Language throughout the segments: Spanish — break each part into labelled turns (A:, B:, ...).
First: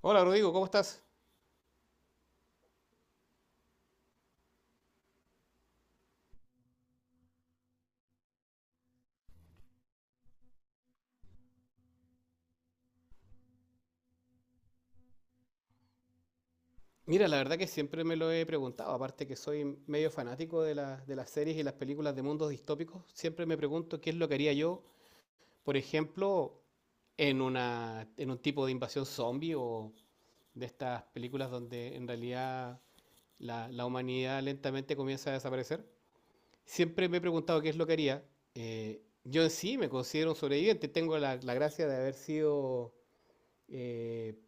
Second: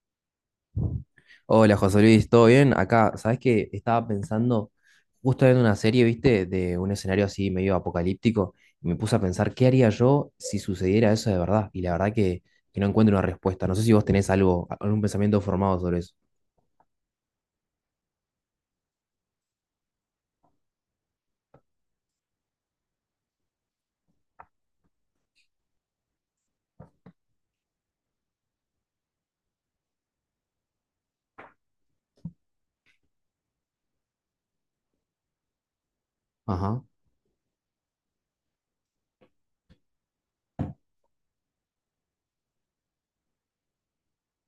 A: Hola Rodrigo, ¿cómo estás?
B: Hola José Luis, ¿todo bien? Acá, ¿sabes qué? Estaba pensando, justo viendo una serie, ¿viste? De un escenario así medio apocalíptico, y me puse a pensar, ¿qué haría yo si sucediera eso de verdad? Y la verdad que no encuentro una respuesta. No sé si vos tenés algo, algún pensamiento formado sobre eso.
A: Mira, la verdad que siempre me lo he preguntado, aparte que soy medio fanático de las series y las películas de mundos distópicos, siempre me pregunto qué es lo que haría yo, por ejemplo, en un tipo de invasión zombie o de estas películas donde en realidad la humanidad lentamente comienza a desaparecer.
B: Ajá.
A: Siempre me he preguntado qué es lo que haría. Yo en sí me considero un sobreviviente. Tengo la gracia de haber sido eh,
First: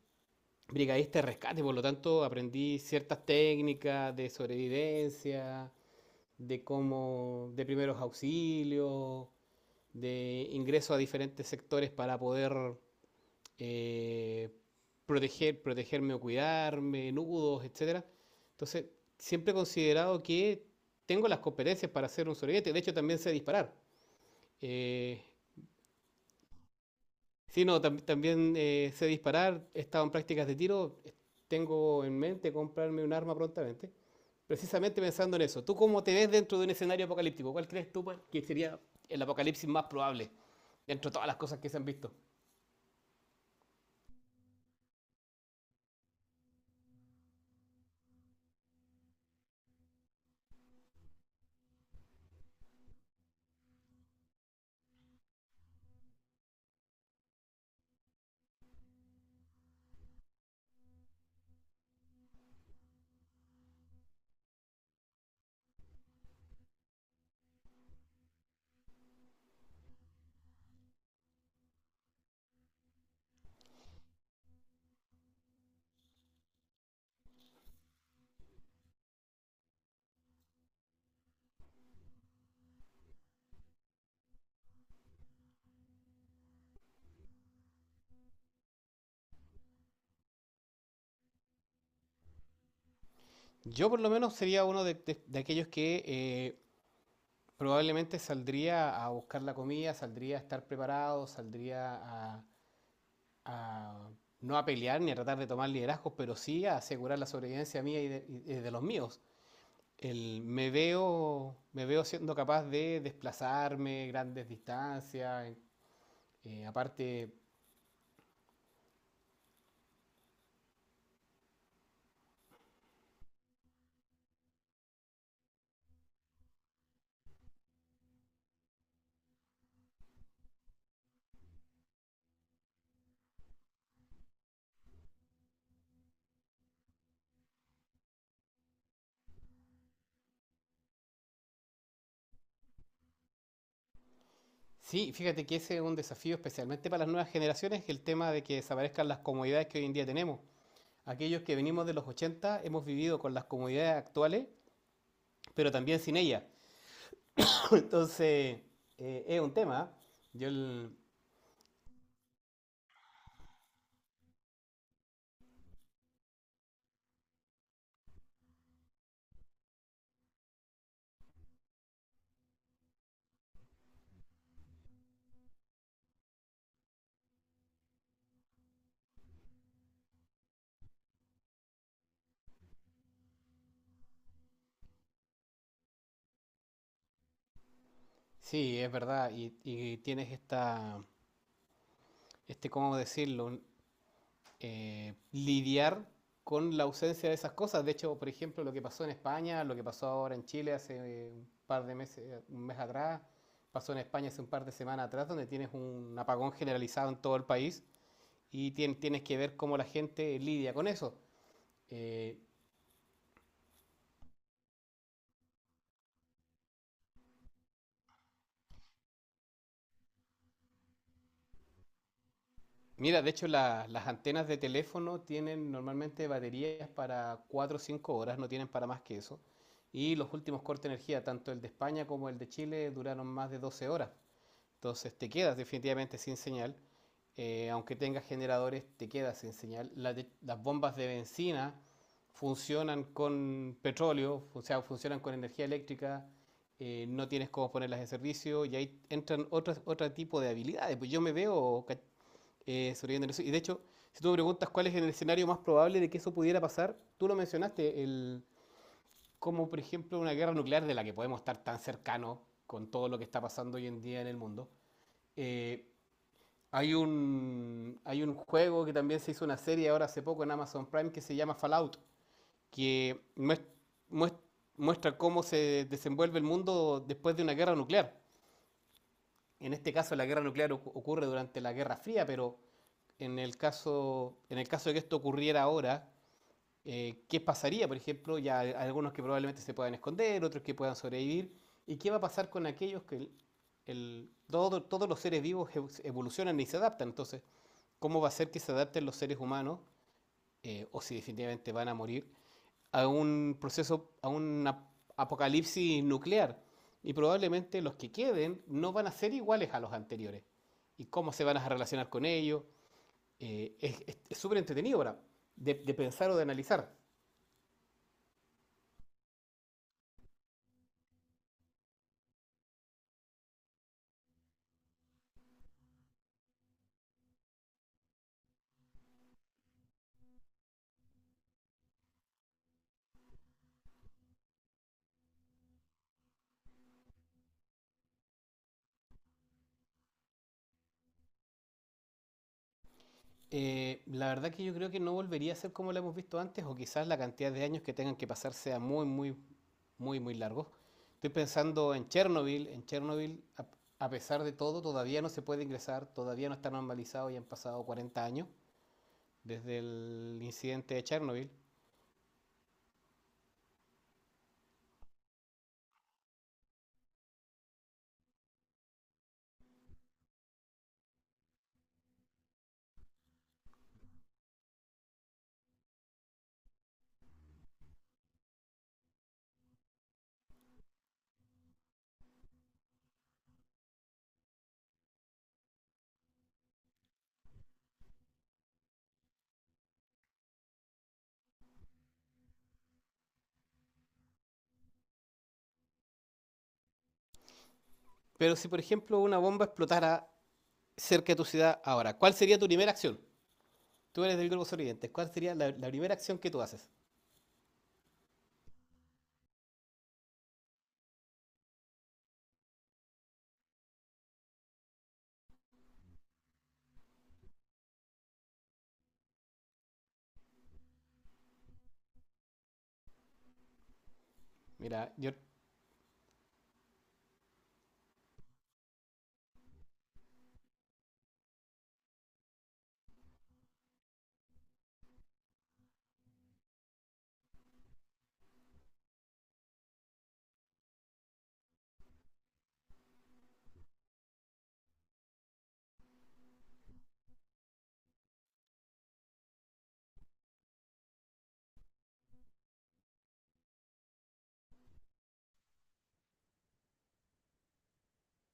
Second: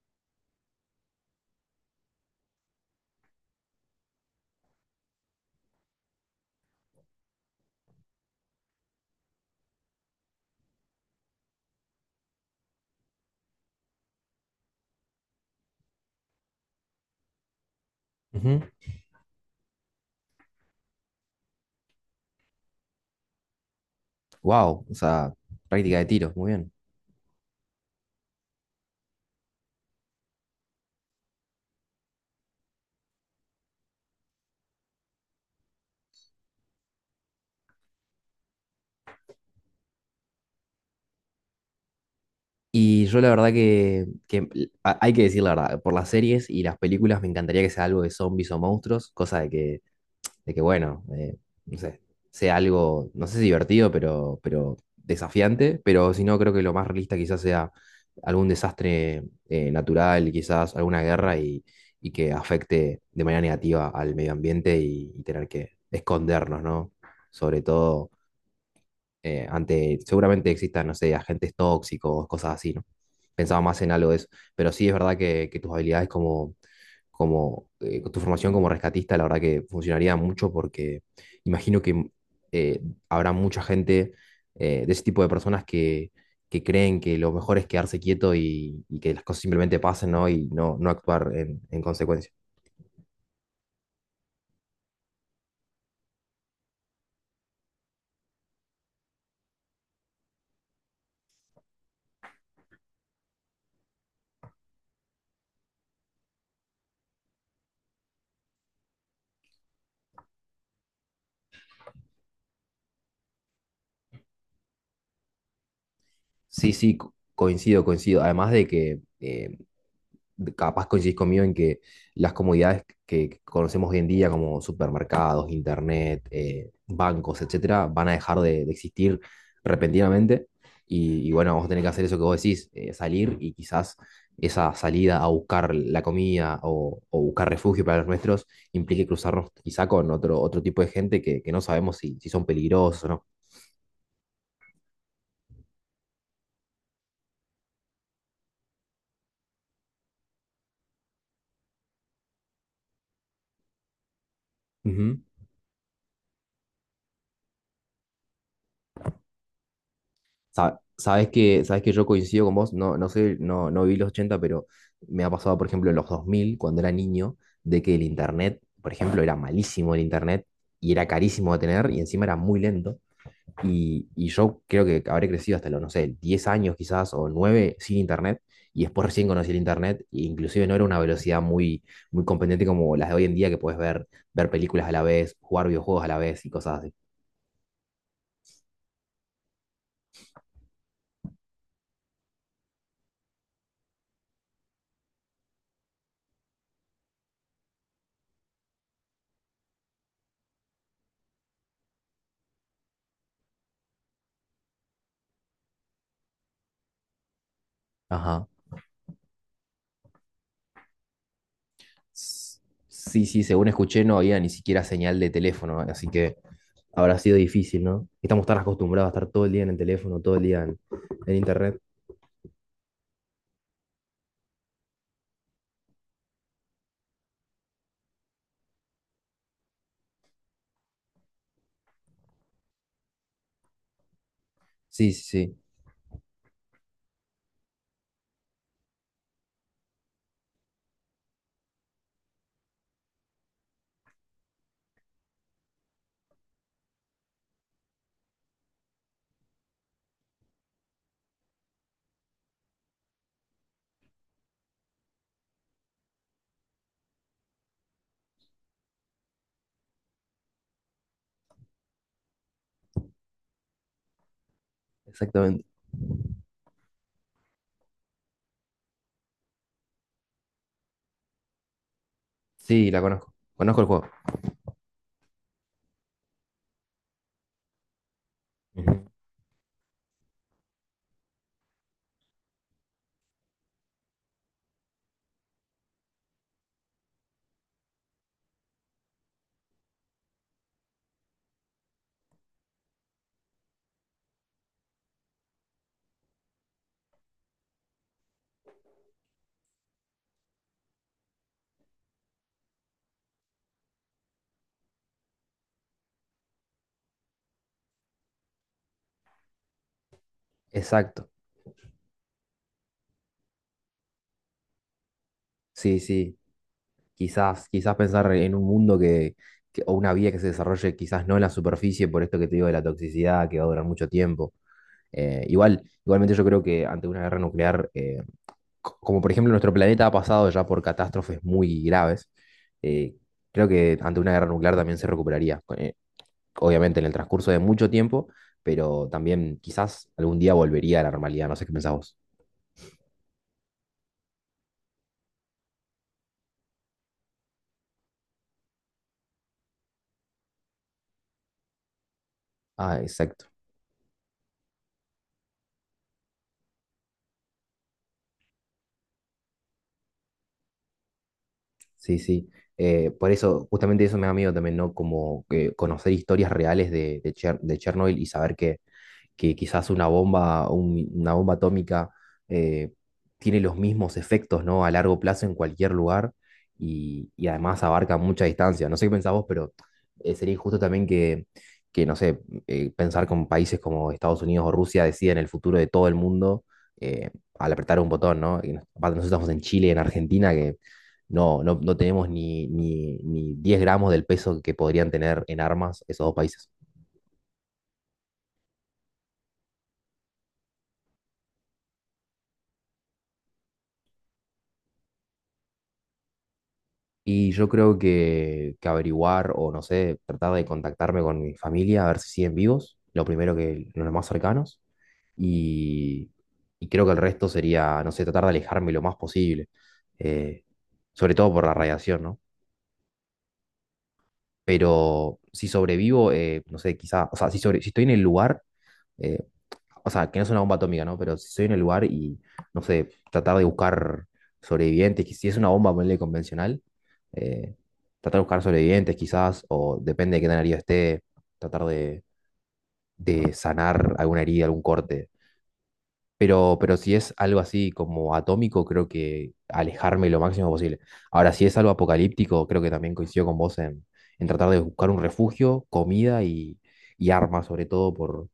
A: brigadista de rescate, por lo tanto aprendí ciertas técnicas de sobrevivencia, de primeros auxilios, de ingreso a diferentes sectores para poder eh, proteger, protegerme o cuidarme, nudos, etcétera. Entonces, siempre he considerado que tengo las competencias para ser un sobreviviente. De hecho, también sé disparar.
B: Wow, o
A: Eh,
B: sea, práctica de tiros, muy bien.
A: Sí, no, también sé disparar, he estado en prácticas de tiro, tengo en mente comprarme un arma prontamente, precisamente pensando en eso. ¿Tú cómo te ves dentro de un escenario apocalíptico? ¿Cuál crees tú pues, que sería el apocalipsis más probable dentro de todas las cosas que se han visto?
B: Y yo la verdad que hay que decir la verdad, por las series y las películas me encantaría que sea algo de zombies o monstruos, cosa de que bueno, no sé, sea algo, no sé si divertido, pero desafiante, pero si no, creo que lo más realista quizás sea algún desastre natural, quizás alguna guerra y que afecte de manera negativa al medio ambiente y tener que escondernos, ¿no? Sobre todo ante, seguramente existan, no sé, agentes tóxicos, cosas así, ¿no? Pensaba más en algo de eso, pero sí es verdad que tus habilidades como, tu formación como rescatista, la verdad que funcionaría mucho porque imagino que eh, habrá mucha gente de ese tipo de personas que creen que lo mejor es quedarse quieto y que las cosas simplemente pasen, ¿no? Y no, no actuar en consecuencia.
A: Yo por lo menos sería uno de, de aquellos que probablemente saldría a buscar la comida, saldría a estar preparado, a no a pelear ni a tratar de tomar liderazgos, pero sí a asegurar la sobrevivencia mía y de los míos. Me veo siendo capaz de desplazarme grandes distancias. eh,
B: Sí, sí,
A: aparte,
B: coincido, coincido. Además de que capaz coincidís conmigo en que las comodidades que conocemos hoy en día, como supermercados, internet, bancos, etcétera, van a dejar de existir repentinamente. Bueno, vamos a tener que hacer eso que vos decís, salir y quizás esa salida a buscar la comida o, buscar refugio para los nuestros implique cruzarnos quizá con otro tipo de gente que no sabemos si son peligrosos o no.
A: sí, fíjate que ese es un desafío especialmente para las nuevas generaciones, el tema de que desaparezcan las comodidades que hoy en día tenemos. Aquellos que venimos de los 80 hemos vivido con las comodidades actuales,
B: Ujú.
A: pero también sin ellas. Entonces, es un tema. Yo,
B: Sa-
A: el-
B: Sabes que, sabes que yo coincido con vos, no, no sé, no, no viví los 80 pero me ha pasado, por ejemplo, en los 2000 cuando era niño, de que el internet, por ejemplo, era malísimo el internet y era carísimo de tener y encima era muy lento. Y yo creo que habré crecido hasta los, no sé, 10 años quizás o 9 sin internet y después recién conocí el internet e inclusive no era una velocidad muy, muy competente como las de hoy en día que puedes ver películas a la vez, jugar videojuegos a la vez y cosas así.
A: sí, es verdad, y tienes esta, este, ¿cómo decirlo? Lidiar con la ausencia de esas cosas. De hecho, por ejemplo, lo que pasó en España, lo que pasó ahora en Chile hace un par de meses, un mes atrás, pasó en España hace un par de semanas atrás, donde tienes un apagón generalizado en todo el país
B: Ajá.
A: y tienes que ver cómo la gente lidia con eso. Eh,
B: S- Sí, sí, según escuché no había ni siquiera señal de teléfono, así que habrá sido difícil, ¿no? Estamos tan acostumbrados a estar todo el día en el teléfono, todo el día en internet.
A: Mira, de hecho, las antenas de teléfono tienen normalmente baterías para 4 o 5 horas, no tienen para más que eso. Y los últimos cortes de energía, tanto el de España como el de Chile, duraron más de 12 horas.
B: Sí,
A: Entonces
B: sí,
A: te quedas
B: sí,
A: definitivamente sin señal. Aunque tengas generadores, te quedas sin señal. Las bombas de benzina funcionan con petróleo, o sea, funcionan con energía eléctrica. No tienes cómo ponerlas en servicio y ahí entran otro tipo de habilidades. Pues yo me veo ca- sobreviviendo eso. Y de hecho, si tú me preguntas cuál es el escenario más probable de que eso pudiera pasar, tú lo mencionaste, como por ejemplo una guerra nuclear de la que podemos estar tan cercanos con todo lo que está pasando hoy en día en el mundo.
B: exactamente.
A: Eh, Hay un juego que también se hizo una serie ahora hace poco en Amazon Prime que se llama Fallout,
B: Sí, la
A: que
B: conozco. Conozco el juego.
A: muest- muestra cómo se desenvuelve el mundo después de una guerra nuclear.
B: Ujú.
A: En este caso la guerra nuclear ocurre durante la Guerra Fría, pero en el caso de que esto ocurriera ahora, qué pasaría, por ejemplo, ya hay algunos que probablemente se puedan esconder, otros que puedan sobrevivir, y qué va a pasar con aquellos que el- todo- todos los seres vivos evolucionan y se adaptan. Entonces, ¿cómo va a ser que se adapten los seres humanos, o si definitivamente van a morir, a un apocalipsis nuclear? Y probablemente los que queden no van a ser iguales a los anteriores. ¿Y
B: Exacto.
A: cómo se van a relacionar con ellos? Eh, es es súper entretenido ahora de
B: Sí,
A: pensar o
B: sí.
A: de analizar.
B: Quizás, quizás pensar en un mundo o una vía que se desarrolle quizás no en la superficie, por esto que te digo de la toxicidad, que va a durar mucho tiempo. Igualmente yo creo que ante una guerra nuclear, como por ejemplo nuestro planeta ha pasado ya por catástrofes muy graves, eh, creo que ante una guerra nuclear también se recuperaría. Obviamente en el transcurso de mucho tiempo, pero también quizás algún día volvería a la normalidad, no sé qué pensás vos.
A: La verdad que yo creo que no volvería a ser como la hemos visto antes, o quizás la cantidad de años que tengan que pasar sea muy, muy, muy, muy largo. Estoy pensando en Chernobyl. En
B: Ah,
A: Chernobyl,
B: exacto.
A: a pesar de todo, todavía no se puede ingresar, todavía no está normalizado y han pasado 40 años desde el incidente de Chernobyl.
B: Sí, sí. Por eso, justamente eso me da miedo también, ¿no? Como que conocer historias reales de Chernobyl y saber que quizás una bomba, una bomba atómica eh, tiene los mismos efectos, ¿no? A largo plazo en cualquier lugar y además abarca mucha distancia. No sé qué pensás vos, pero sería injusto también que, no sé, pensar con países como Estados Unidos o Rusia deciden el futuro de todo el mundo eh, al apretar un botón, ¿no? Y aparte nosotros estamos en Chile, en Argentina, que no, no, no tenemos ni, ni, ni 10 gramos del peso que podrían tener en armas esos dos países.
A: Pero si, por ejemplo, una bomba explotara cerca de tu ciudad ahora, ¿cuál sería tu primera acción? Tú eres del grupo Oriente, ¿cuál sería la primera acción que tú haces?
B: Y yo creo que averiguar o no sé, tratar de contactarme con mi familia a ver si siguen vivos, lo primero que los más cercanos. Y, y creo que el resto sería, no sé, tratar de alejarme lo más posible, eh, sobre todo por la radiación, ¿no?
A: Mira, yo...
B: Pero si sobrevivo, no sé, quizá, o sea, si estoy en el lugar, eh, o sea, que no es una bomba atómica, ¿no? Pero si estoy en el lugar y, no sé, tratar de buscar sobrevivientes, que si es una bomba, ponele convencional, eh, tratar de buscar sobrevivientes quizás, o depende de qué tan herido esté, tratar de sanar alguna herida, algún corte. Pero si es algo así como atómico, creo que alejarme lo máximo posible. Ahora, si es algo apocalíptico, creo que también coincido con vos en, tratar de buscar un refugio, comida y armas, sobre todo por,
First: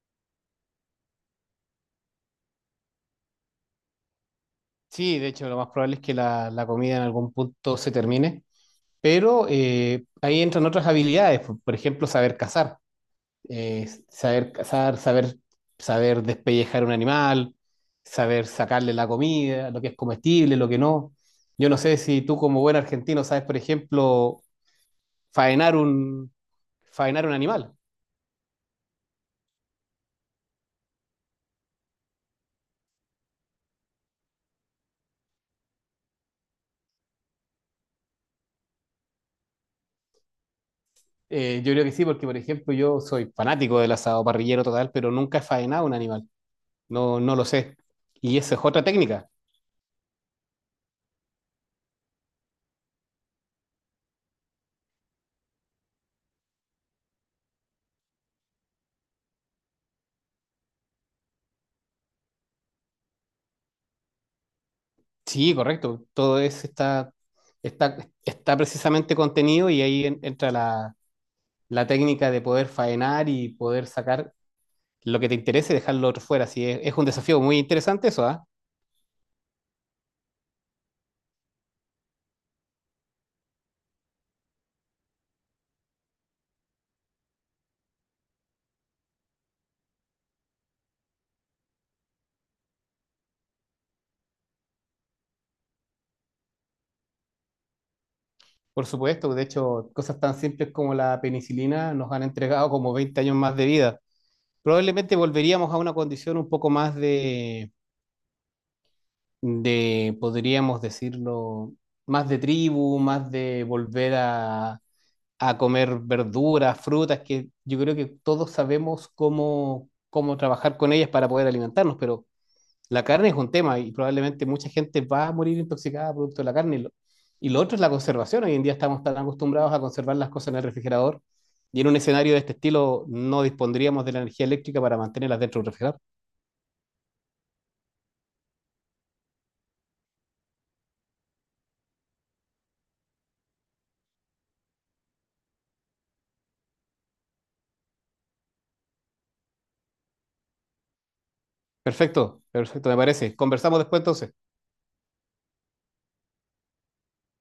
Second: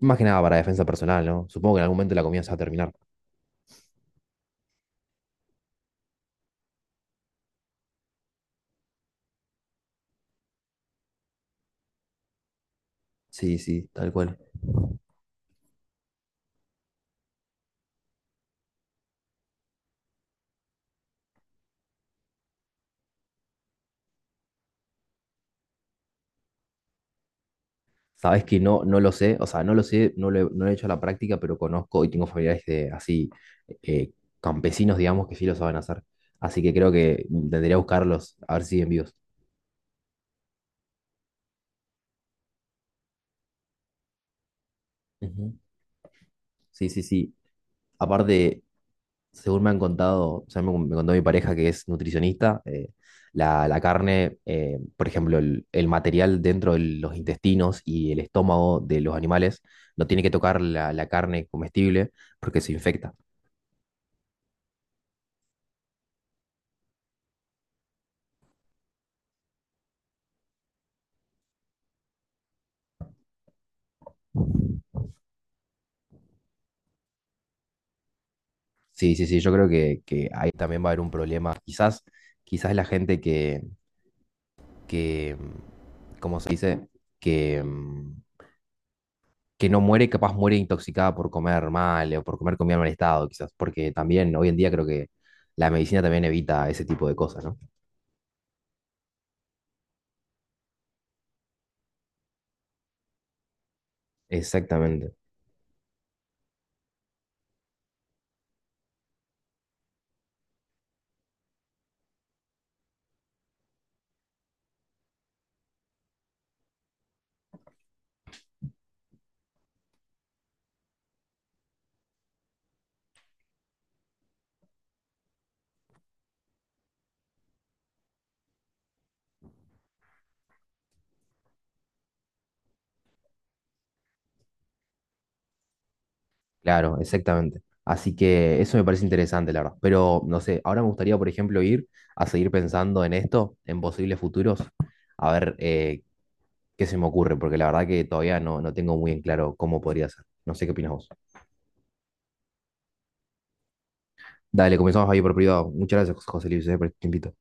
B: más que nada para defensa personal, ¿no? Supongo que en algún momento la comida se va a terminar.
A: Sí, de hecho, lo más probable es que la comida en algún punto se termine. Pero ahí entran otras habilidades, por ejemplo, saber cazar,
B: Sí, sí,
A: eh,
B: tal cual.
A: saber cazar, saber, saber despellejar un animal, saber sacarle la comida, lo que es comestible, lo que no. Yo no sé si tú como buen argentino sabes, por ejemplo, faenar un, faenar un animal.
B: Sabes que no, no lo sé, o sea, no lo sé, no lo he hecho a la práctica, pero conozco y tengo familiares así, eh, campesinos, digamos, que sí lo saben hacer. Así que creo que intentaría buscarlos, a ver si siguen vivos.
A: Yo creo que sí, porque por ejemplo yo soy fanático del asado parrillero total, pero nunca he
B: Ujú.
A: faenado un animal,
B: Sí, sí, sí.
A: no lo sé. Y esa es
B: Aparte,
A: otra técnica.
B: según me han contado, o sea, me contó mi pareja que es nutricionista, La carne, por ejemplo, el material dentro de los intestinos y el estómago de los animales no tiene que tocar la carne comestible porque se infecta.
A: Sí, correcto. Todo eso está, está precisamente contenido y ahí entra la técnica de poder faenar y poder sacar lo que te interese y dejarlo otro fuera. Sí, es un desafío muy interesante eso, ¿ah?
B: Sí, sí, sí, yo creo que ahí también va a haber un problema. Quizás, quizás la gente que, ¿cómo se dice? Que, mm, que no muere, capaz muere intoxicada por comer mal o por comer comida en mal estado, quizás, porque también hoy en día creo que la medicina también evita ese tipo de cosas, ¿no?
A: Por supuesto. De hecho, cosas tan simples como la penicilina nos han entregado como 20 años más de vida.
B: Exactamente,
A: Probablemente volveríamos a una condición un poco más podríamos decirlo, más de tribu, más de volver a comer verduras, frutas, que yo creo que todos sabemos cómo trabajar con ellas para poder alimentarnos, pero la carne es un tema y probablemente mucha gente va a morir intoxicada producto de la carne. Y lo otro es la conservación. Hoy en día estamos tan acostumbrados a conservar las cosas en el refrigerador y en un escenario de este estilo no dispondríamos de la energía eléctrica para mantenerlas dentro del refrigerador.
B: claro, exactamente. Así que eso me parece interesante, la verdad. Pero no sé, ahora me gustaría, por ejemplo, ir a seguir pensando en esto, en posibles futuros, a ver qué se me ocurre, porque la verdad que todavía no, no tengo muy en claro cómo podría ser. No sé qué opinas vos.
A: Perfecto, perfecto, me parece. Conversamos después entonces.
B: Dale, comenzamos ahí por privado. Muchas gracias, José Luis, por este tiempito.